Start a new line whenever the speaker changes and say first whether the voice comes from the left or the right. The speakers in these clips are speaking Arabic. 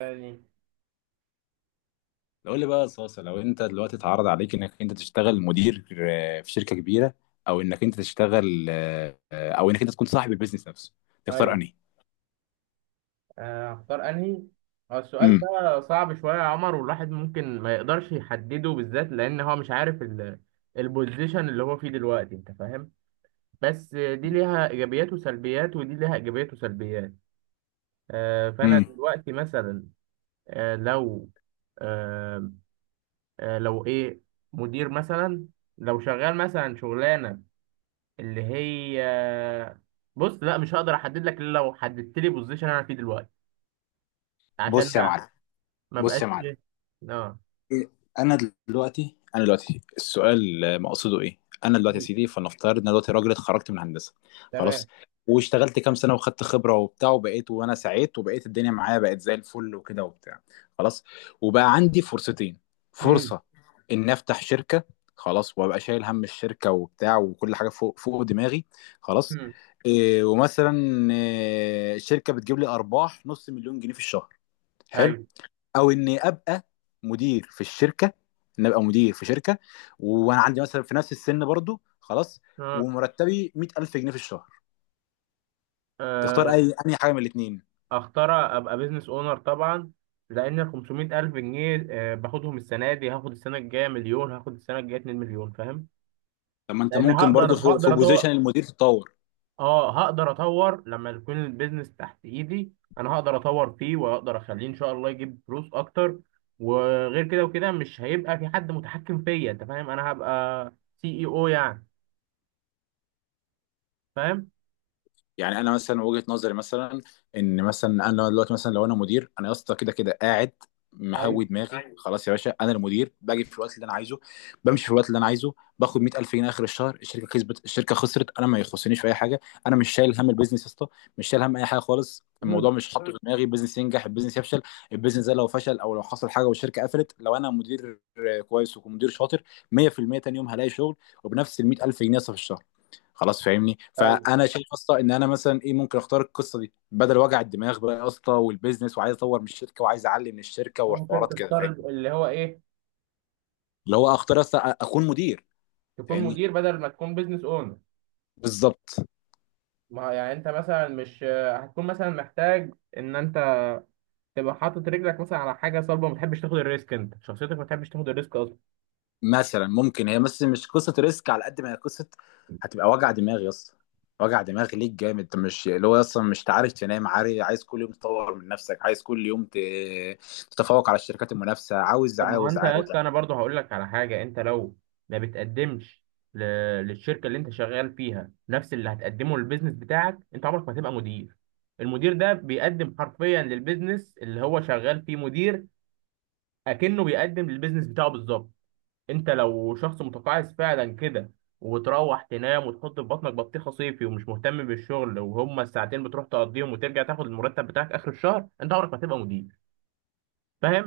right: يعني،
left: لو لي بقى صاصة، لو انت دلوقتي اتعرض عليك انك انت تشتغل مدير في شركة كبيرة، او انك انت تشتغل او انك انت تكون صاحب البيزنس نفسه، تختار
right: ايوه،
left: انهي؟
right: هختار انهي؟ هو السؤال
left: امم
right: ده صعب شويه يا عمر، والواحد ممكن ما يقدرش يحدده بالذات لان هو مش عارف البوزيشن اللي هو فيه دلوقتي، انت فاهم؟ بس دي ليها ايجابيات وسلبيات، ودي ليها ايجابيات وسلبيات. فانا
left: امم
right: دلوقتي مثلا، لو آه، لو ايه، مدير مثلا، لو شغال مثلا شغلانه اللي هي بص، لا، مش هقدر احدد لك الا لو حددت لي بوزيشن انا فيه دلوقتي، عشان
left: بص يا معلم.
right: ما
left: بص يا
right: بقاش
left: معلم
right: ايه. اه.
left: إيه، انا انا دلوقتي السؤال مقصده ايه. انا دلوقتي يا
right: مم.
left: سيدي فلنفترض ان أنا دلوقتي راجل اتخرجت من هندسه، خلاص،
right: تمام.
left: واشتغلت كام سنه وخدت خبره وبتاع وبقيت، وانا سعيت وبقيت الدنيا معايا بقت زي الفل وكده وبتاع. خلاص، وبقى عندي فرصتين.
right: مم.
left: فرصه ان افتح شركه، خلاص، وابقى شايل هم الشركه وبتاع وكل حاجه فوق دماغي، خلاص.
right: مم.
left: إيه ومثلا إيه، الشركه بتجيب لي ارباح 500000 جنيه في الشهر، حلو.
right: ايوه.
left: او اني ابقى مدير في الشركه، ان ابقى مدير في شركه، وانا عندي مثلا في نفس السن برضو، خلاص،
right: اه.
left: ومرتبي 100000 جنيه في الشهر. تختار
right: آه،
left: اي؟ انهي حاجه من الاثنين؟
right: اختار ابقى بيزنس اونر طبعا. لان ال 500 الف جنيه باخدهم السنه دي، هاخد السنه الجايه مليون، هاخد السنه الجايه 2 مليون، فاهم؟
left: طب ما انت
right: لان
left: ممكن برضو
right: هقدر
left: في
right: هقدر
left: بوزيشن
right: اطور.
left: المدير تتطور.
right: اه، هقدر اطور لما يكون البيزنس تحت ايدي، انا هقدر اطور فيه واقدر اخليه ان شاء الله يجيب فلوس اكتر. وغير كده وكده مش هيبقى في حد متحكم فيا. انت فاهم؟ انا هبقى سي اي او يعني. فاهم؟
left: يعني انا مثلا وجهة نظري مثلا، ان مثلا انا دلوقتي مثلا لو انا مدير، انا يا اسطى كده كده قاعد
right: ايوه.
left: مهوي دماغي، أيوة، خلاص. يا باشا انا المدير باجي في الوقت اللي انا عايزه، بمشي في الوقت اللي انا عايزه، باخد 100000 جنيه اخر الشهر. الشركه كسبت، الشركه خسرت، انا ما يخصنيش في اي حاجه. انا مش شايل هم البيزنس يا اسطى، مش شايل هم اي حاجه خالص، الموضوع مش حاطه في دماغي. البيزنس ينجح، البيزنس يفشل، البيزنس ده لو فشل او لو حصل حاجه والشركه قفلت، لو انا مدير كويس ومدير شاطر، 100% تاني يوم هلاقي شغل، وبنفس ال 100000 جنيه يا اسطى في الشهر، خلاص، فاهمني.
right: ايوه،
left: فانا شايف اصلا ان انا مثلا ايه ممكن اختار القصه دي بدل وجع الدماغ بقى يا اسطى، والبيزنس، وعايز اطور من الشركه، وعايز اعلي من الشركه،
right: ممكن
left: وحوارات كده،
right: تفترض
left: فاهمني؟
right: اللي هو ايه،
left: اللي هو اختار اصلا اكون مدير،
right: تكون
left: فاهمني؟
right: مدير بدل ما تكون بيزنس اونر.
left: بالظبط.
right: ما هو يعني انت مثلا مش هتكون مثلا محتاج ان انت تبقى حاطط رجلك مثلا على حاجه صلبه. ما بتحبش تاخد الريسك، انت شخصيتك ما بتحبش تاخد الريسك اصلا.
left: مثلا ممكن هي بس مش قصه ريسك على قد ما هي قصه هتبقى وجع دماغ يا اسطى، وجع دماغ ليك جامد. انت مش اللي هو اصلا مش عارف تنام، عارف، عايز كل يوم تطور من نفسك، عايز كل يوم تتفوق على الشركات المنافسه، عاوز
right: طب، ما هو
left: عاوز
right: انت يا
left: عاوز.
right: اسطى، انا برضه هقول لك على حاجه. انت لو ما بتقدمش ل- للشركه اللي انت شغال فيها نفس اللي هتقدمه للبيزنس بتاعك، انت عمرك ما هتبقى مدير. المدير ده بيقدم حرفيا للبيزنس اللي هو شغال فيه مدير، اكنه بيقدم للبيزنس بتاعه بالظبط. انت لو شخص متقاعس فعلا كده، وتروح تنام وتحط في بطنك بطيخه صيفي ومش مهتم بالشغل، وهما الساعتين بتروح تقضيهم وترجع تاخد المرتب بتاعك اخر الشهر، انت عمرك ما هتبقى مدير.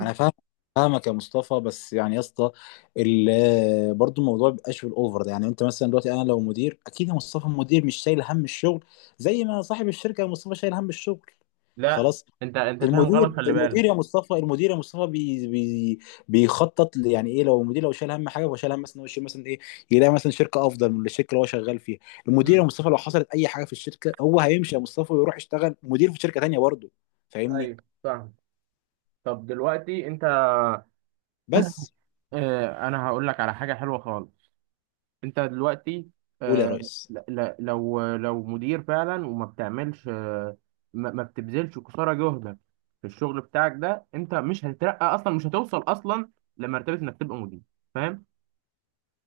left: انا فاهم. فاهمك يا مصطفى، بس يعني يا اسطى ال- برضو الموضوع بيبقاش بالاوفر ده. يعني انت مثلا دلوقتي انا لو مدير، اكيد يا مصطفى المدير مش شايل هم الشغل زي ما صاحب الشركه يا مصطفى شايل هم الشغل،
right: لا،
left: خلاص.
right: انت فاهم غلط،
left: المدير
right: خلي بالك.
left: المدير يا مصطفى المدير يا مصطفى بي بي يعني ايه، لو المدير لو شايل هم حاجه هو شايل هم مثلا إن هو يشيل مثلا ايه، يلاقي مثلا شركه افضل من الشركه اللي هو شغال فيها. المدير يا
right: امم.
left: مصطفى لو حصلت اي حاجه في الشركه هو هيمشي يا مصطفى ويروح يشتغل مدير في شركه تانيه برضه، فاهمني؟
right: ايوه، فاهم. طب دلوقتي انت.
left: بس
right: اه، انا هقول لك على حاجه حلوه خالص. انت دلوقتي
left: قول يا ريس.
right: لو مدير فعلا وما بتعملش ما بتبذلش قصارى جهدك في الشغل بتاعك ده، انت مش هتترقى اصلا، مش هتوصل اصلا لمرتبه انك تبقى مدير. فاهم؟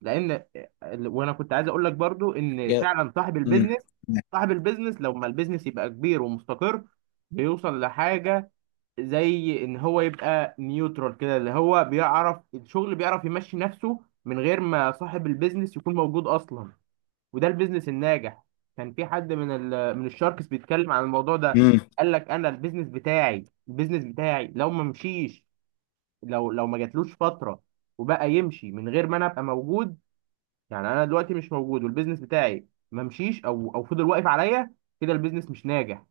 right: لان وانا كنت عايز اقول لك برضو ان فعلا صاحب البيزنس،
left: امم
right: صاحب البيزنس لو ما البيزنس يبقى كبير ومستقر بيوصل لحاجه زي ان هو يبقى نيوترال كده، اللي هو بيعرف الشغل، بيعرف يمشي نفسه من غير ما صاحب البيزنس يكون موجود اصلا. وده البيزنس الناجح. كان في حد من الشاركس بيتكلم عن الموضوع ده.
left: امم
right: قال لك انا البيزنس بتاعي، البيزنس بتاعي لو ما مشيش، لو ما جاتلوش فتره وبقى يمشي من غير ما انا ابقى موجود. يعني انا دلوقتي مش موجود والبيزنس بتاعي ما مشيش او فضل واقف عليا، كده البيزنس مش ناجح.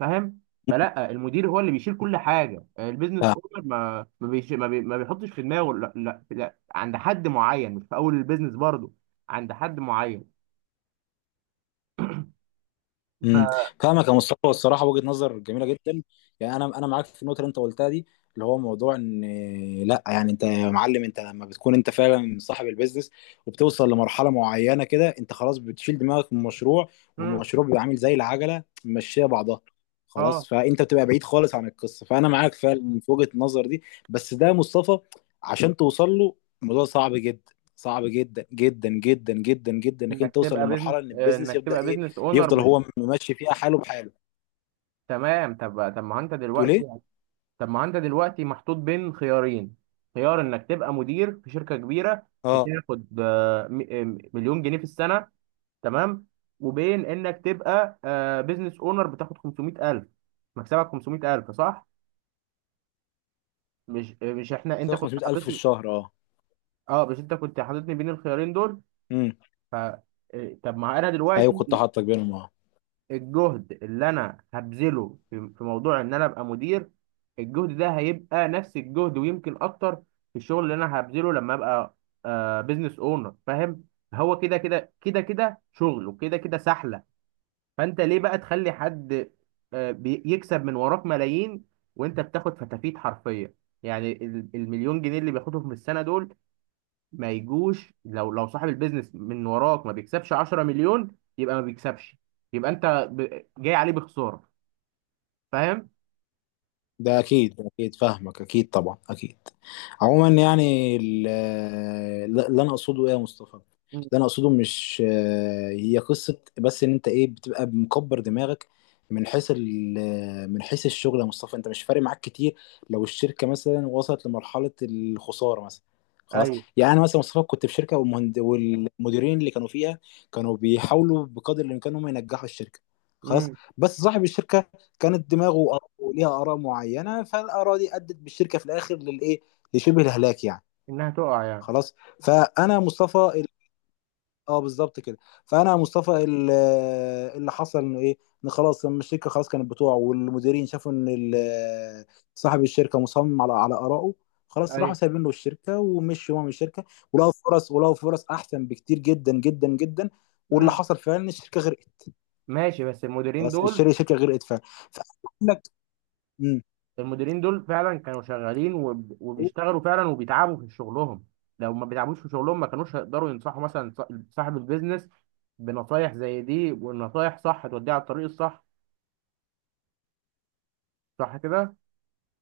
right: فاهم؟ فلا، المدير هو اللي بيشيل كل حاجه. البيزنس
left: فاهم.
right: اونر ما ما, بيش ما, بي ما بيحطش في دماغه لا، لا، لا، عند حد معين، مش في اول البيزنس برضه، عند حد معين. ف...
left: امم فاهمك يا مصطفى، الصراحه وجهه نظر جميله جدا. يعني انا معاك في النقطه اللي انت قلتها دي، اللي هو موضوع ان لا، يعني انت يا معلم انت لما بتكون انت فعلا صاحب البيزنس وبتوصل لمرحله معينه كده انت خلاص بتشيل دماغك من المشروع،
right: مم.
left: والمشروع بيبقى عامل زي العجله ماشيه بعضها، خلاص.
right: اه،
left: فانت بتبقى بعيد خالص عن القصه، فانا معاك فعلا في وجهه النظر دي. بس ده يا مصطفى، عشان توصل له، الموضوع صعب جدا، صعب جدا جدا جدا جدا جدا انك انت توصل لمرحله ان البيزنس
right: انك
left: يبدا
right: تبقى
left: ايه،
right: بيزنس اونر،
left: يفضل
right: مش؟
left: هو ماشي فيها حاله بحاله.
right: تمام. طب طب ما انت
left: تقول ايه؟
right: دلوقتي طب ما انت دلوقتي محطوط بين خيارين. خيار انك تبقى مدير في شركة كبيرة،
left: اه،
right: بتاخد مليون جنيه في السنة، تمام، وبين انك تبقى بيزنس اونر بتاخد 500,000. مكسبك 500,000، صح؟ مش مش احنا، انت كنت
left: 500000 في
right: حاططني.
left: الشهر، اه.
right: اه، مش انت كنت حاططني بين الخيارين دول؟
left: امم.
right: ف آه، طب، ما انا
left: ايوه كنت
right: دلوقتي
left: حاطك بينهم، اه.
right: الجهد اللي انا هبذله في موضوع ان انا ابقى مدير، الجهد ده هيبقى نفس الجهد ويمكن اكتر في الشغل اللي انا هبذله لما ابقى بزنس اونر. فاهم؟ هو كده كده كده كده شغل، وكده كده سحلة. فانت ليه بقى تخلي حد يكسب من وراك ملايين وانت بتاخد فتافيت حرفيا؟ يعني المليون جنيه اللي بياخدهم في السنة دول ما يجوش. لو صاحب البيزنس من وراك ما بيكسبش 10 مليون، يبقى ما بيكسبش، يبقى انت جاي عليه بخساره. فاهم؟
left: ده اكيد، ده اكيد فاهمك، اكيد طبعا، اكيد. عموما يعني اللي انا اقصده ايه يا مصطفى، اللي
right: مم.
left: انا اقصده مش هي قصه بس ان انت ايه بتبقى مكبر دماغك من حيث من حيث الشغل يا مصطفى، انت مش فارق معاك كتير لو الشركه مثلا وصلت لمرحله الخساره مثلا، خلاص.
right: ايوه.
left: يعني أنا مثلا مصطفى كنت في شركه، والمهند والمديرين اللي كانوا فيها كانوا بيحاولوا بقدر الامكان هم ينجحوا الشركه، خلاص.
right: مم.
left: بس صاحب الشركه كانت دماغه وليها اراء معينه، فالاراء دي ادت بالشركه في الاخر للايه، لشبه الهلاك يعني،
right: انها تقع يعني.
left: خلاص. فانا مصطفى ال... اه بالظبط كده. فانا مصطفى اللي حصل انه ايه، ان خلاص لما الشركه خلاص كانت بتوع والمديرين شافوا ان صاحب الشركه مصمم على ارائه، خلاص، راحوا
right: ايوه.
left: سايبين له الشركه ومشوا هو من الشركه، ولقوا فرص، ولقوا فرص احسن بكتير جدا جدا جدا. واللي
right: مم.
left: حصل فعلا ان الشركه غرقت.
right: ماشي، بس المديرين
left: خلاص
right: دول،
left: الشركه غرقت فعلا. فأقول لك إمم.
right: المديرين دول فعلا كانوا شغالين وبيشتغلوا فعلا وبيتعبوا في شغلهم. لو ما بيتعبوش في شغلهم ما كانوش هيقدروا ينصحوا مثلا صاحب البيزنس بنصايح زي دي، والنصايح صح توديه على الطريق الصح. صح كده؟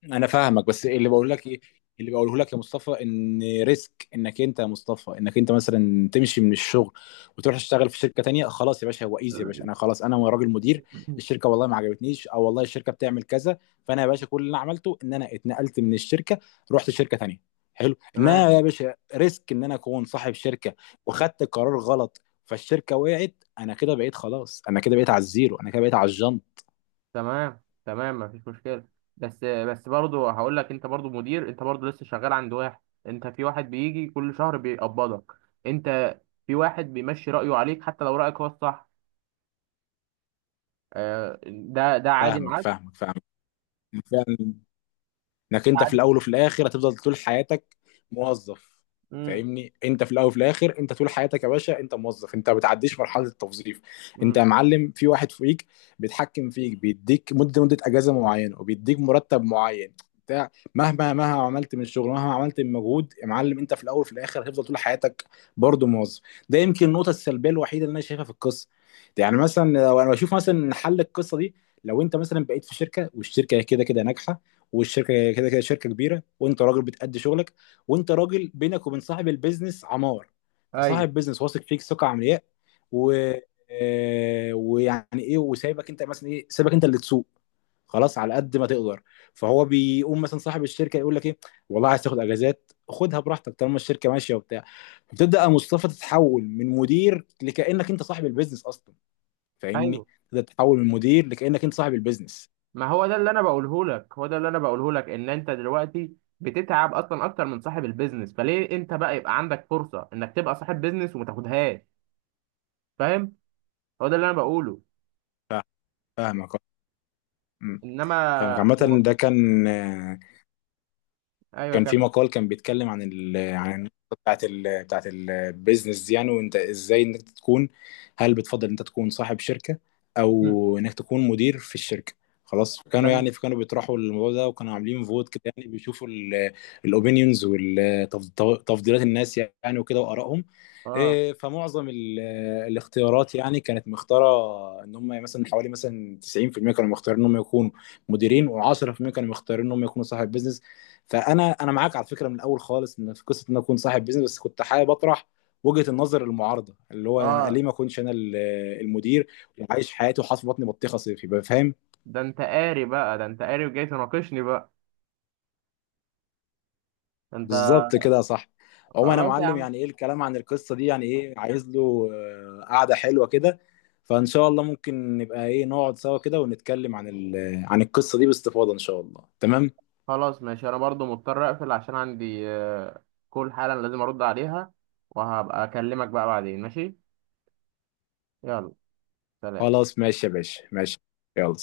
left: انا فاهمك. بس اللي بقول لك ايه، اللي بقوله لك يا مصطفى، ان ريسك انك انت يا مصطفى انك انت مثلا تمشي من الشغل وتروح تشتغل في شركه تانية، خلاص يا باشا، هو ايزي يا باشا، انا خلاص انا راجل مدير،
right: مم.
left: الشركه والله ما عجبتنيش، او والله الشركه بتعمل كذا، فانا يا باشا كل اللي انا عملته ان انا اتنقلت من الشركه، رحت شركه تانية، حلو.
right: تمام
left: انا يا باشا ريسك ان انا اكون صاحب شركه وخدت قرار غلط فالشركه وقعت، انا كده بقيت خلاص، انا كده بقيت على الزيرو، انا كده بقيت على الجنب.
right: تمام تمام، مفيش مشكلة. بس برضه هقول لك، انت برضه مدير، انت برضه لسه شغال عند واحد. انت في واحد بيجي كل شهر بيقبضك. انت في واحد بيمشي رأيه عليك حتى لو رأيك هو الصح. ده عادي
left: فاهمك
right: معاك،
left: فاهمك فاهمك. يعني فعلا، انك
right: ده
left: انت في
right: عادي.
left: الاول وفي الاخر هتفضل طول حياتك موظف،
right: امم،
left: فاهمني؟ انت في الاول وفي الاخر انت طول حياتك يا باشا انت موظف، انت ما بتعديش مرحله التوظيف. انت
right: امم.
left: يا معلم في واحد فوقيك بيتحكم فيك، بيديك مده اجازه معينه، وبيديك مرتب معين، بتاع. مهما عملت من الشغل، مهما عملت من مجهود يا معلم، انت في الاول وفي الاخر هتفضل طول حياتك برضه موظف. ده يمكن النقطه السلبيه الوحيده اللي انا شايفها في القصه دي. يعني مثلا لو انا بشوف مثلا إن حل القصه دي، لو انت مثلا بقيت في شركه والشركه كده كده ناجحه، والشركه كده كده شركه كبيره، وانت راجل بتأدي شغلك، وانت راجل بينك وبين صاحب البيزنس عمار،
right: ايوه،
left: فصاحب بيزنس واثق فيك ثقه عمياء، و ويعني ايه، وسايبك انت مثلا ايه، سايبك انت اللي تسوق، خلاص، على قد ما تقدر. فهو بيقوم مثلا صاحب الشركه يقول لك ايه، والله عايز تاخد اجازات خدها براحتك طالما الشركه ماشيه وبتاع، بتبدا يا مصطفى تتحول من مدير لكانك انت صاحب البيزنس اصلا، فاهمني؟
right: ايوه.
left: تبدا تتحول من مدير لكانك انت صاحب البيزنس.
right: ما هو ده اللي انا بقوله لك، هو ده اللي انا بقوله لك، ان انت دلوقتي بتتعب اصلا اكتر من صاحب البيزنس. فليه انت بقى يبقى عندك فرصة انك تبقى صاحب بيزنس وما تاخدهاش؟ فاهم؟ هو ده اللي انا بقوله.
left: فاهمك. أه.
right: انما.
left: فاهمك. عامة
right: هو،
left: ده كان،
right: ايوه،
left: كان في
right: كمل.
left: مقال كان بيتكلم عن عن النقطة بتاعت بتاعت البيزنس دي يعني، وانت ازاي انك تكون، هل بتفضل انت تكون صاحب شركة
right: مم.
left: او انك تكون مدير في الشركة. خلاص
right: ده
left: كانوا
right: انت
left: يعني كانوا بيطرحوا الموضوع ده، وكانوا عاملين فوت كده، يعني بيشوفوا الاوبينيونز وتفضيلات الناس يعني وكده وارائهم.
right: اه،
left: فمعظم الاختيارات يعني كانت مختاره ان هم مثلا حوالي مثلا 90% كانوا مختارين ان هم يكونوا مديرين، و10% كانوا مختارين ان هم يكونوا صاحب بيزنس. فانا معاك على فكره من الاول خالص ان في قصه ان انا اكون صاحب بيزنس، بس كنت حابب اطرح وجهه النظر المعارضه، اللي هو انا
right: اه،
left: ليه ما اكونش انا المدير، وعايش حياتي وحاطط في بطني بطيخه صيفي، يبقى فاهم؟
right: ده انت قاري بقى، ده انت قاري وجاي تناقشني بقى. ده انت.
left: بالظبط كده يا صاحبي. عموما انا
right: خلاص يا
left: معلم،
right: عم.
left: يعني ايه، الكلام عن القصه دي يعني ايه، عايز له قعده حلوه كده، فان شاء الله ممكن نبقى ايه نقعد سوا كده ونتكلم عن عن القصه دي باستفاضه ان شاء الله، تمام.
right: خلاص ماشي، انا برضو مضطر اقفل عشان عندي كل حالا لازم ارد عليها، وهبقى اكلمك بقى بعدين. ماشي؟ يلا، سلام.
left: خلاص ماشي يا باشا، ماشي، يلا.